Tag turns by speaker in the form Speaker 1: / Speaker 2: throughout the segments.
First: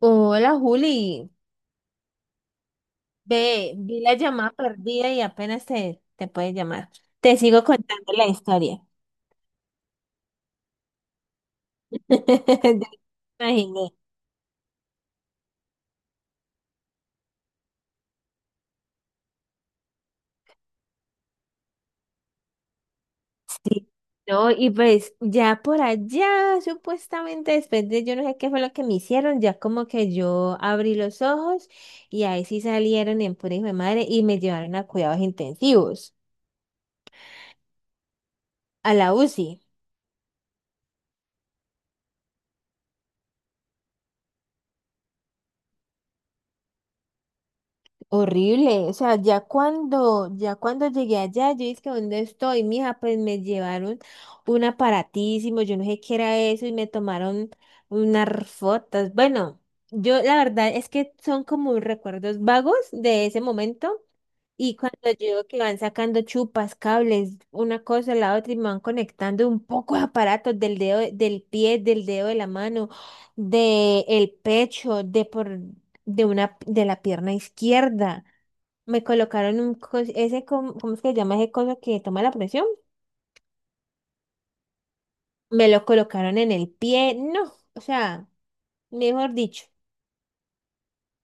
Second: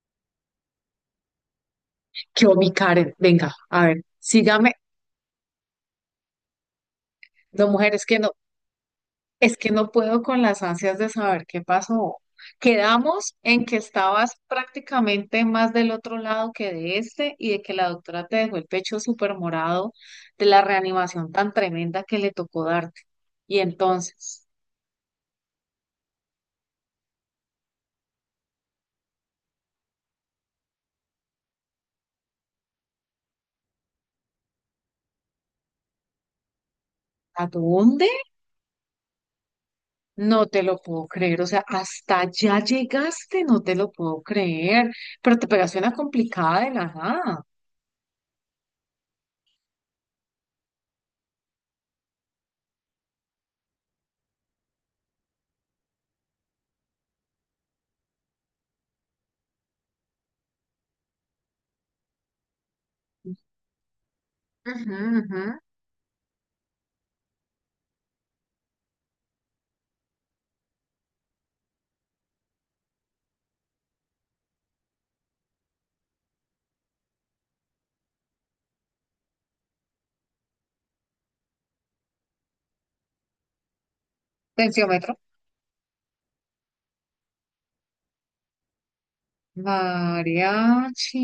Speaker 1: Hola Juli,
Speaker 2: Yo, mi Karen, venga, a
Speaker 1: vi
Speaker 2: ver,
Speaker 1: la llamada
Speaker 2: sígame.
Speaker 1: perdida y apenas te puedes llamar. Te sigo
Speaker 2: No, mujer, es
Speaker 1: contando
Speaker 2: que
Speaker 1: la
Speaker 2: no,
Speaker 1: historia.
Speaker 2: es que no puedo con las ansias de saber qué pasó. Quedamos
Speaker 1: Ya me
Speaker 2: en que
Speaker 1: imaginé.
Speaker 2: estabas prácticamente más del otro lado que de este y de que la doctora te dejó el pecho súper morado de la reanimación tan tremenda que le tocó darte. Y
Speaker 1: Sí.
Speaker 2: entonces,
Speaker 1: No, y pues ya por allá, supuestamente después de yo no sé qué fue lo que me hicieron, ya como que yo abrí los ojos y ahí sí salieron en pura hijo de madre y me llevaron a cuidados intensivos,
Speaker 2: ¿a dónde?
Speaker 1: a la UCI.
Speaker 2: No te lo puedo creer. O sea, hasta ya llegaste, no te lo puedo creer. Pero te pegaste una complicada de la nada.
Speaker 1: Horrible, o sea, ya cuando llegué allá, yo dije, ¿dónde estoy, mija? Pues me llevaron un aparatísimo, yo no sé qué era eso, y me tomaron unas fotos. Bueno, yo la verdad es que son como recuerdos vagos de ese momento, y
Speaker 2: Ujú,
Speaker 1: cuando yo
Speaker 2: ujú.
Speaker 1: veo que van sacando chupas, cables, una cosa, la otra, y me van conectando un poco de aparatos del dedo, del pie, del dedo de la mano, del pecho, de por de una, de la pierna izquierda. Me colocaron un, cos- ese, com- ¿cómo es que se llama ese coso que toma la presión?
Speaker 2: Tensiómetro.
Speaker 1: Me lo colocaron en el pie, no, o sea, mejor dicho.
Speaker 2: Mariachi.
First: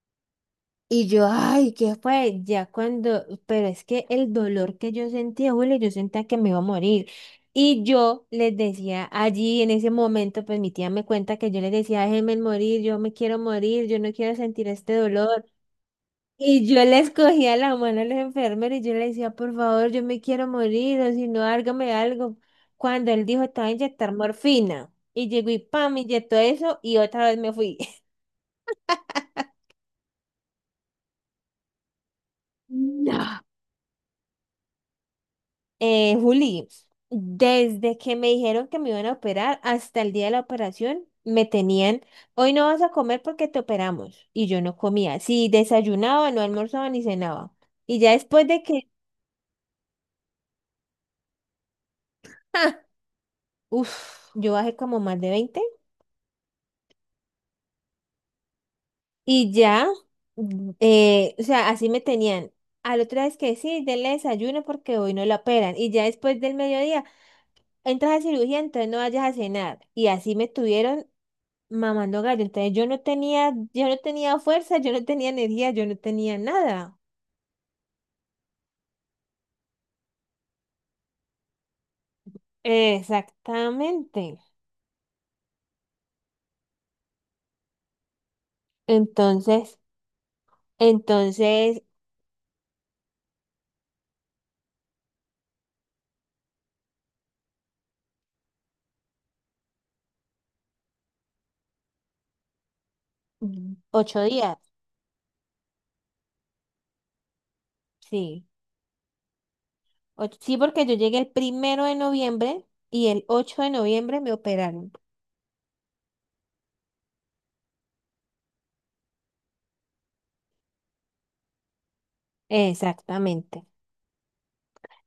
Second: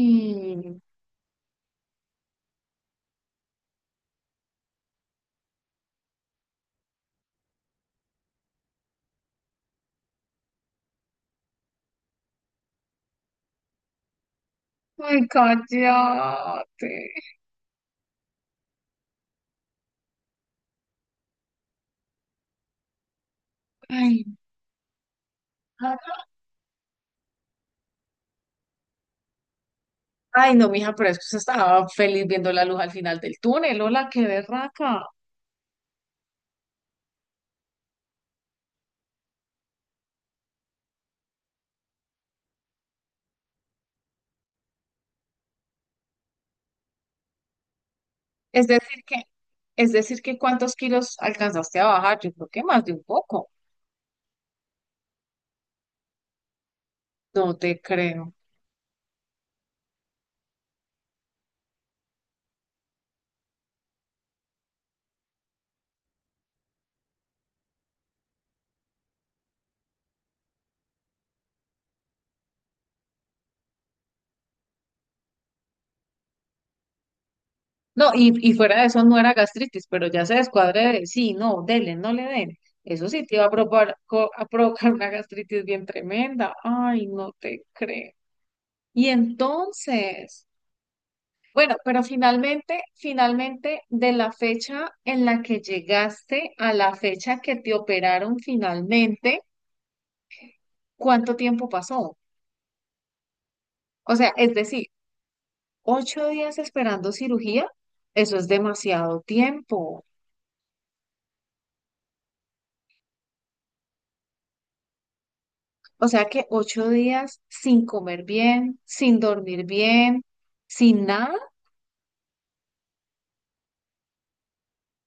Speaker 1: Y yo, ay, ¿qué fue? Ya cuando, pero es que el dolor que yo sentía, Julio, yo sentía que me iba a morir. Y yo les decía allí en ese momento, pues mi tía me cuenta que yo les decía, déjenme morir, yo me quiero morir, yo no quiero sentir este
Speaker 2: Ay,
Speaker 1: dolor. Y yo
Speaker 2: cállate.
Speaker 1: les cogía la mano a los enfermeros y yo le decía, por favor, yo me quiero morir, o si no, hágame algo. Cuando él dijo, estaba a inyectar
Speaker 2: Ay,
Speaker 1: morfina. Y llegó y pam, me inyectó eso y otra vez me fui.
Speaker 2: ay, no, mija, pero es que usted estaba feliz viendo la luz al final del
Speaker 1: No.
Speaker 2: túnel. Hola, qué berraca.
Speaker 1: Juli, desde que me dijeron que me iban a operar hasta el día de la operación, me tenían, hoy no vas a comer porque te operamos. Y yo no comía. Si desayunaba, no almorzaba ni cenaba. Y ya después de
Speaker 2: Es
Speaker 1: que,
Speaker 2: decir que, es decir que cuántos kilos alcanzaste a bajar. Yo creo que más de un poco.
Speaker 1: uff yo bajé como más de 20.
Speaker 2: No te creo.
Speaker 1: Y ya, o sea, así me tenían. Al otro día es que sí, denle desayuno porque hoy no lo operan. Y ya después del mediodía, entras a cirugía, entonces no vayas a cenar. Y así me tuvieron mamando gallo. Entonces yo no tenía fuerza, yo no tenía energía, yo no tenía nada.
Speaker 2: No, y fuera de eso no era gastritis, pero ya se descuadre de, sí, no, dele, no le den. Eso sí te iba a provocar,
Speaker 1: Exactamente.
Speaker 2: a provocar una gastritis bien tremenda. Ay, no te creo. Y
Speaker 1: Entonces,
Speaker 2: entonces. Bueno,
Speaker 1: entonces,
Speaker 2: pero finalmente, de la fecha en la que llegaste a la fecha que te operaron finalmente, ¿cuánto tiempo pasó?
Speaker 1: mm,
Speaker 2: O
Speaker 1: ocho
Speaker 2: sea, es
Speaker 1: días,
Speaker 2: decir, 8 días esperando cirugía, eso
Speaker 1: sí.
Speaker 2: es demasiado tiempo.
Speaker 1: Sí, porque yo llegué el 1 de noviembre y el 8 de noviembre me operaron.
Speaker 2: O sea que 8 días sin comer bien, sin dormir bien, sin nada,
Speaker 1: Exactamente.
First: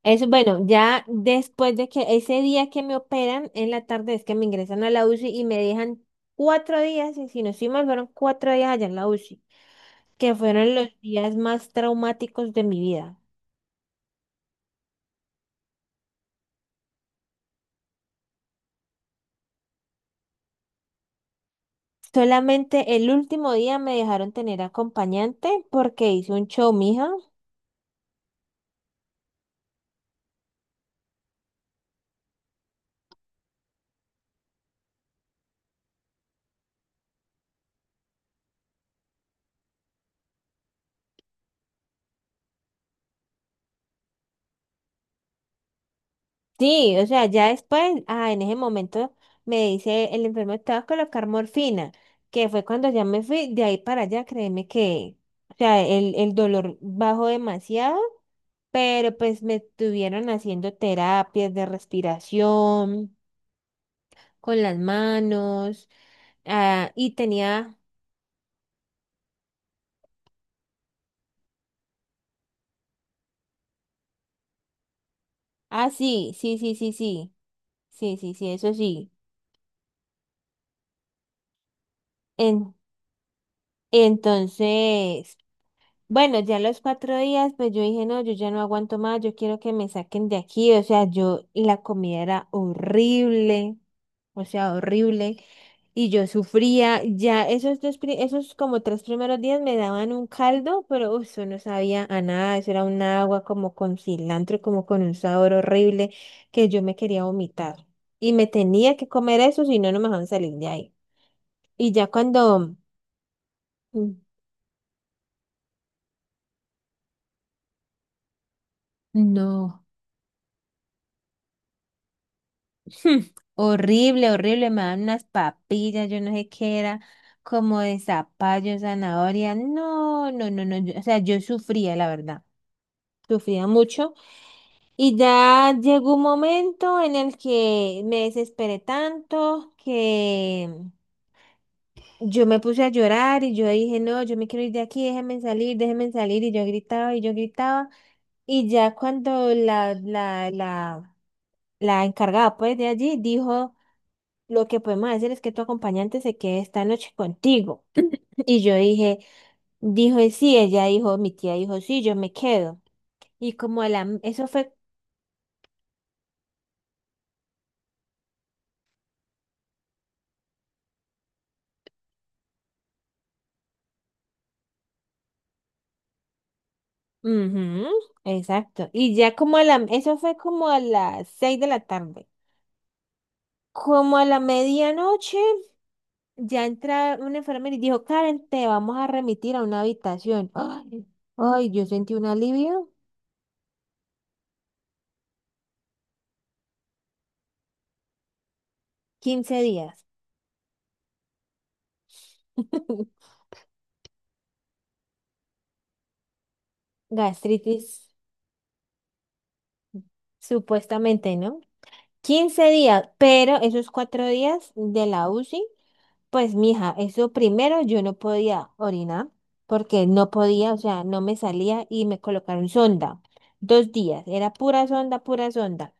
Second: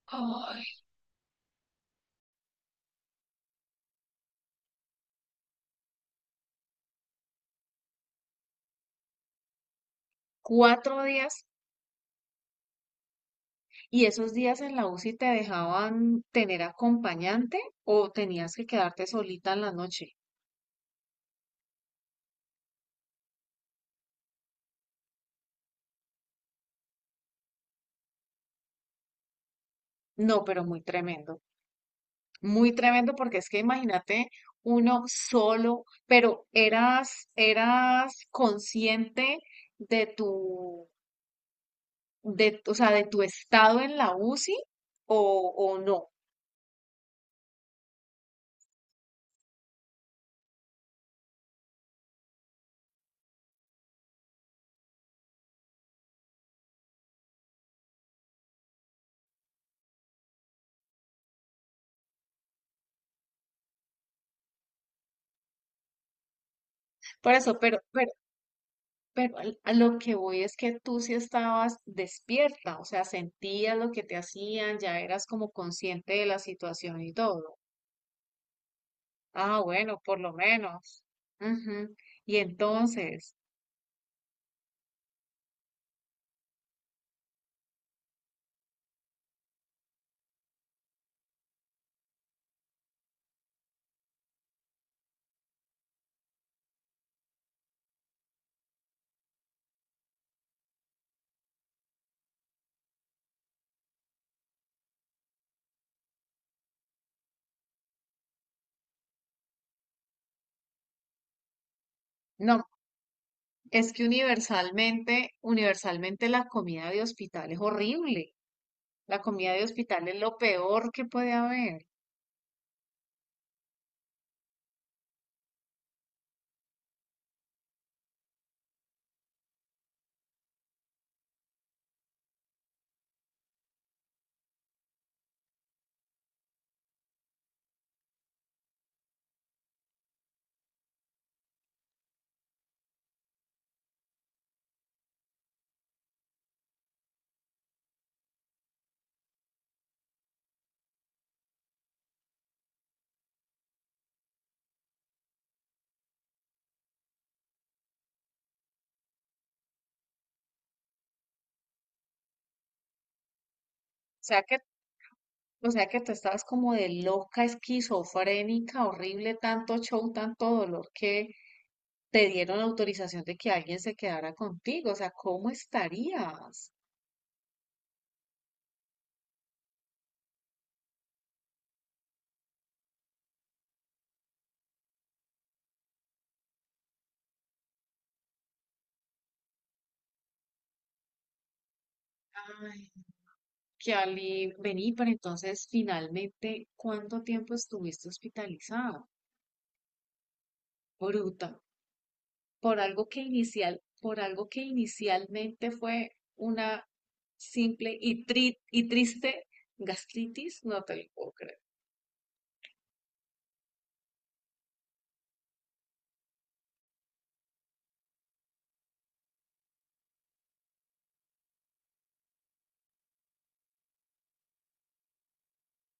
Speaker 1: Eso, bueno,
Speaker 2: ¡ay!
Speaker 1: ya después de que ese día que me operan, en la tarde es que me ingresan a la UCI y me dejan 4 días, y si no estoy mal, fueron 4 días allá en la UCI, que fueron los
Speaker 2: cuatro
Speaker 1: días
Speaker 2: días.
Speaker 1: más traumáticos de mi vida.
Speaker 2: ¿Y esos días en la UCI te dejaban tener acompañante o tenías que quedarte solita en la noche?
Speaker 1: Solamente el último día me dejaron tener acompañante porque hice un show, mija.
Speaker 2: No, pero muy tremendo porque es que imagínate uno solo, pero eras, eras consciente de tu, de, o sea, de tu estado en la UCI o, o no.
Speaker 1: Sí, o sea, en ese momento me dice el enfermo, te vas a colocar morfina, que fue cuando ya me fui de ahí para allá, créeme que, o sea, el dolor bajó demasiado, pero pues me estuvieron haciendo terapias de respiración con las manos, ah, y
Speaker 2: Por eso,
Speaker 1: tenía,
Speaker 2: pero a lo que voy es que tú sí estabas despierta, o sea, sentías lo que te hacían, ya eras como
Speaker 1: ah,
Speaker 2: consciente de
Speaker 1: sí,
Speaker 2: la
Speaker 1: sí, sí, sí,
Speaker 2: situación y
Speaker 1: sí,
Speaker 2: todo.
Speaker 1: sí, sí, sí, eso sí.
Speaker 2: Ah, bueno, por lo menos. Ujú. Y
Speaker 1: En,
Speaker 2: entonces.
Speaker 1: entonces, bueno, ya los 4 días, pues yo dije, no, yo ya no aguanto más, yo quiero que me saquen de aquí. O sea, yo, y la comida era horrible, o sea, horrible, y yo sufría. Ya esos como 3 primeros días me daban un caldo, pero uf, eso no sabía a nada, eso era un agua como con cilantro, como con un sabor horrible, que yo me quería vomitar. Y me tenía que comer eso, si no, no me dejaban salir de ahí. Y ya
Speaker 2: No,
Speaker 1: cuando...
Speaker 2: es que
Speaker 1: Mm.
Speaker 2: universalmente la comida de hospital es horrible. La comida de
Speaker 1: No.
Speaker 2: hospital es lo peor que puede haber.
Speaker 1: Hmm, horrible, horrible, me daban unas papillas, yo no sé qué era, como de zapallo, zanahoria, no, no, no, no, o sea, yo sufría, la verdad, sufría mucho. Y ya llegó un momento en el que me desesperé tanto que yo me puse a llorar y yo dije, no, yo me quiero ir de aquí, déjenme salir, y yo gritaba y yo gritaba. Y ya cuando la encargada pues de allí dijo, lo que podemos hacer es que tu acompañante se quede esta noche contigo. Y yo dije, dijo, "Y sí, ella dijo, mi tía dijo, sí, yo me quedo. Y como a la,
Speaker 2: O sea
Speaker 1: eso
Speaker 2: que,
Speaker 1: fue,
Speaker 2: o sea que tú estabas como de loca, esquizofrénica, horrible, tanto show, tanto dolor que te dieron autorización de que alguien se quedara contigo. O sea, ¿cómo estarías?
Speaker 1: ujú, exacto. Y ya como a la, eso fue como a las 6 de la tarde. Como a la medianoche, ya entra un enfermero y dijo, Karen, te vamos a remitir a una habitación. Ay, ay, yo sentí un
Speaker 2: Ay,
Speaker 1: alivio.
Speaker 2: qué alivio. Vení, pero entonces finalmente, ¿cuánto tiempo estuviste hospitalizada?
Speaker 1: Quince días.
Speaker 2: Bruta. Por algo que inicialmente fue una
Speaker 1: Gastritis.
Speaker 2: simple y, triste gastritis, no te lo puedo
Speaker 1: Supuestamente,
Speaker 2: creer.
Speaker 1: ¿no? 15 días, pero esos 4 días de la UCI, pues mija, eso primero yo no podía orinar porque no podía, o sea, no me salía y me colocaron sonda. 2 días, era pura sonda, pura sonda.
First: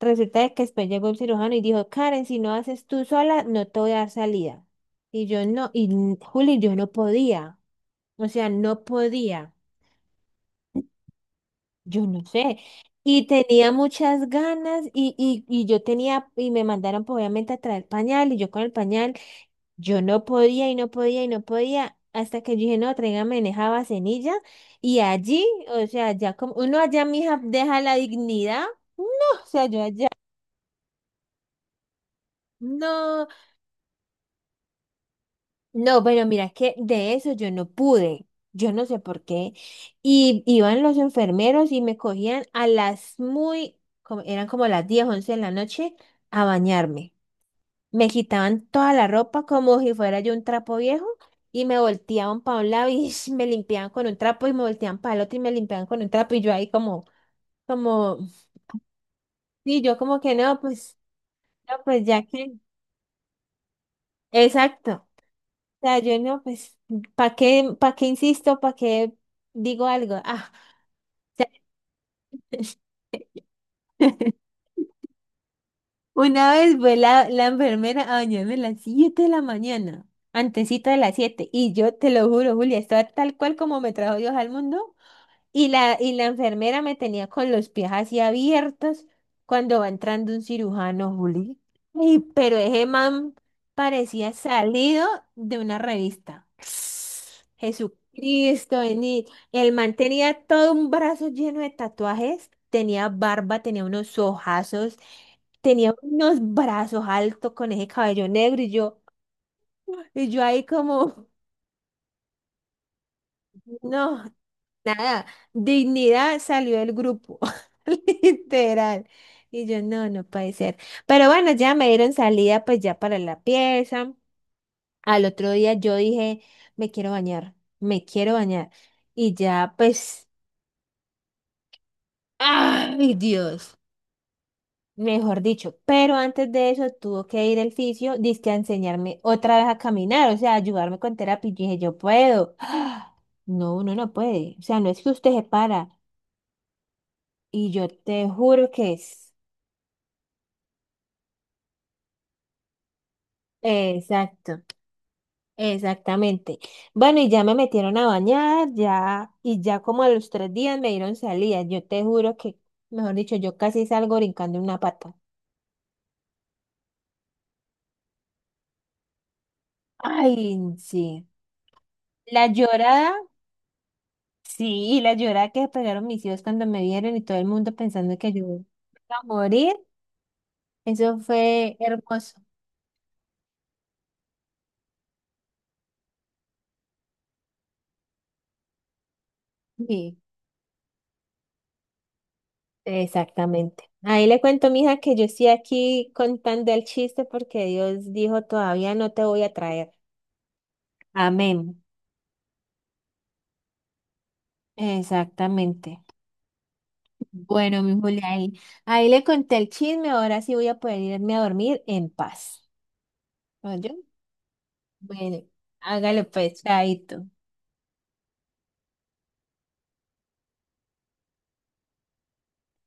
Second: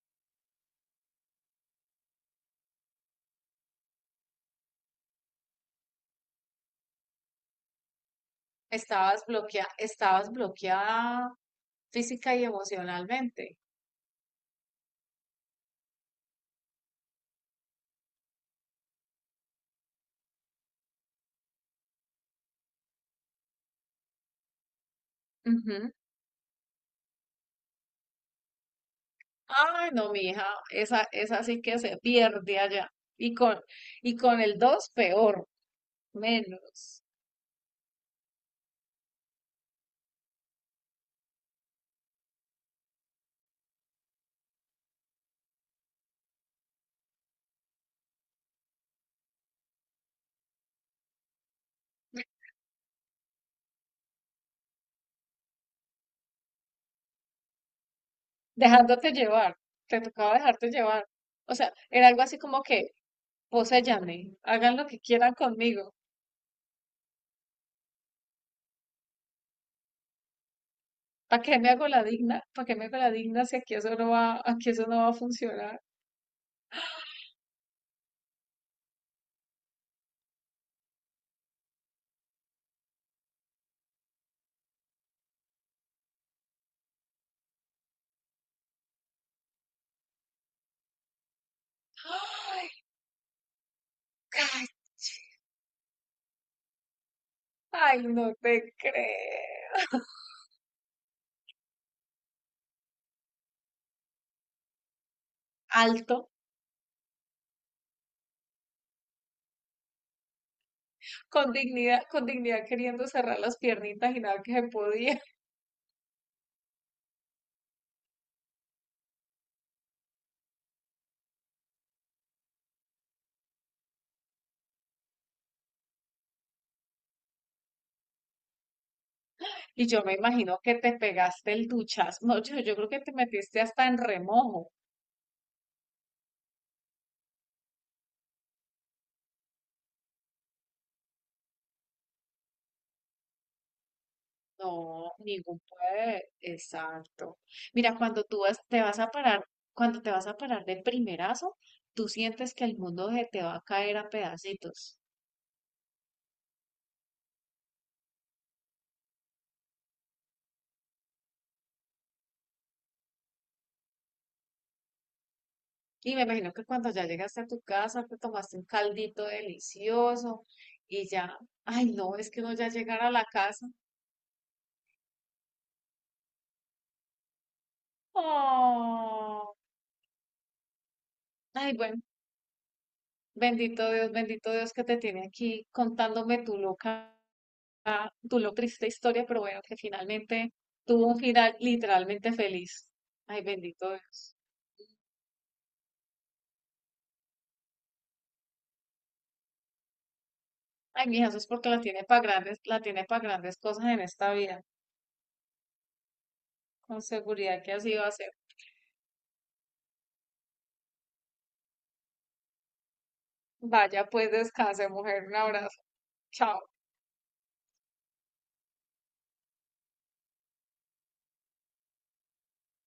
Speaker 1: Resulta de que después llegó el cirujano y dijo, Karen, si no haces tú sola, no te voy a dar salida. Y yo no, Juli, yo no podía, o sea, no
Speaker 2: Estabas
Speaker 1: podía.
Speaker 2: bloqueada, estabas bloqueada
Speaker 1: Yo no
Speaker 2: física y
Speaker 1: sé. Y
Speaker 2: emocionalmente.
Speaker 1: tenía muchas ganas y yo tenía, y me mandaron pues, obviamente a traer pañal y yo con el pañal, yo no podía y no podía y no podía hasta que yo dije, no, tráigame en esa vasenilla y allí, o
Speaker 2: Ujú.
Speaker 1: sea, ya como uno allá, mija, deja la dignidad. No, o sea, yo
Speaker 2: Ay,
Speaker 1: allá,
Speaker 2: no, mi hija, esa sí que se pierde allá.
Speaker 1: no.
Speaker 2: Y con, y con el 2 peor,
Speaker 1: No, pero mira que
Speaker 2: menos.
Speaker 1: de eso yo no pude. Yo no sé por qué. Y iban los enfermeros y me cogían a las muy, como, eran como las 10, 11 de la noche, a bañarme. Me quitaban toda la ropa como si fuera yo un trapo viejo y me volteaban para un lado y me limpiaban con un trapo y me volteaban para el otro y me limpiaban con un trapo y yo ahí como,
Speaker 2: Dejándote llevar,
Speaker 1: sí, yo
Speaker 2: te
Speaker 1: como
Speaker 2: tocaba
Speaker 1: que no,
Speaker 2: dejarte
Speaker 1: pues,
Speaker 2: llevar. O sea,
Speaker 1: no, pues
Speaker 2: era algo
Speaker 1: ya
Speaker 2: así
Speaker 1: que,
Speaker 2: como que, poséyanme, hagan lo que
Speaker 1: exacto.
Speaker 2: quieran conmigo.
Speaker 1: Sea, yo no, pues, para qué insisto? ¿Para qué digo algo? Ah,
Speaker 2: ¿Para qué me hago la digna? ¿Para qué me hago la digna si aquí eso no va, aquí eso no va a funcionar?
Speaker 1: una vez fue la enfermera a bañarme a las 7 de la mañana, antesito de las 7 y yo te lo juro, Julia, estaba tal cual como me trajo Dios al mundo. Y la enfermera me tenía con los pies así abiertos cuando va entrando un cirujano, Juli. Y, pero
Speaker 2: Ay,
Speaker 1: ese man parecía salido
Speaker 2: cachi.
Speaker 1: de una revista.
Speaker 2: Ay, no te
Speaker 1: Jesucristo, vení. El man
Speaker 2: creo.
Speaker 1: tenía todo un brazo lleno de tatuajes, tenía barba, tenía unos ojazos, tenía
Speaker 2: Alto,
Speaker 1: unos brazos altos con ese cabello negro y yo ahí como,
Speaker 2: con dignidad queriendo cerrar las piernitas y
Speaker 1: no.
Speaker 2: nada que se podía.
Speaker 1: Nada, dignidad salió del grupo, literal. Y yo, no, no puede ser. Pero bueno, ya me dieron salida pues ya para la pieza. Al otro día yo dije, me quiero bañar, me quiero bañar. Y ya
Speaker 2: Y yo me
Speaker 1: pues,
Speaker 2: imagino que te pegaste el duchazo. No, yo creo que te
Speaker 1: ay
Speaker 2: metiste
Speaker 1: Dios,
Speaker 2: hasta en remojo.
Speaker 1: mejor dicho. Pero antes de eso tuvo que ir el fisio, dizque a enseñarme otra vez a caminar, o sea, ayudarme con terapia. Y yo dije, yo puedo. No, uno no puede. O sea, no es que
Speaker 2: No,
Speaker 1: usted se
Speaker 2: ningún
Speaker 1: para.
Speaker 2: puede. Exacto.
Speaker 1: Y yo
Speaker 2: Mira, cuando
Speaker 1: te
Speaker 2: tú vas,
Speaker 1: juro
Speaker 2: te
Speaker 1: que
Speaker 2: vas a
Speaker 1: es.
Speaker 2: parar, cuando te vas a parar de primerazo, tú sientes que el mundo se te va a caer a
Speaker 1: Exacto,
Speaker 2: pedacitos.
Speaker 1: exactamente. Bueno, y ya me metieron a bañar, ya, y ya como a los 3 días me dieron salida. Yo te juro que, mejor dicho, yo casi salgo brincando en una pata.
Speaker 2: Y me imagino que cuando ya llegaste a tu casa, te tomaste un caldito delicioso
Speaker 1: Ay,
Speaker 2: y
Speaker 1: sí.
Speaker 2: ya, ay no, es que
Speaker 1: La
Speaker 2: uno ya llegar a
Speaker 1: llorada,
Speaker 2: la casa.
Speaker 1: sí, la llorada que pegaron mis hijos cuando me vieron y todo el mundo pensando que yo iba a
Speaker 2: Oh,
Speaker 1: morir, eso
Speaker 2: ay
Speaker 1: fue
Speaker 2: bueno,
Speaker 1: hermoso.
Speaker 2: bendito Dios que te tiene aquí contándome tu loca, tu lo triste historia, pero bueno, que
Speaker 1: Sí,
Speaker 2: finalmente tuvo un final literalmente feliz. Ay,
Speaker 1: exactamente.
Speaker 2: bendito
Speaker 1: Ahí
Speaker 2: Dios.
Speaker 1: le cuento, mija, que yo estoy aquí contando el chiste porque Dios dijo, todavía no te voy a traer.
Speaker 2: Ay, mija, eso es
Speaker 1: Amén.
Speaker 2: porque la tiene para grandes, la tiene para grandes cosas en esta vida.
Speaker 1: Exactamente.
Speaker 2: Con seguridad que
Speaker 1: Bueno, mi
Speaker 2: así va a
Speaker 1: Julia,
Speaker 2: ser.
Speaker 1: ahí le conté el chisme, ahora sí voy a poder irme a dormir en paz. ¿Oyó?
Speaker 2: Vaya, pues descanse, mujer. Un
Speaker 1: Bueno,
Speaker 2: abrazo.
Speaker 1: hágale
Speaker 2: Chao.
Speaker 1: pues, chaito.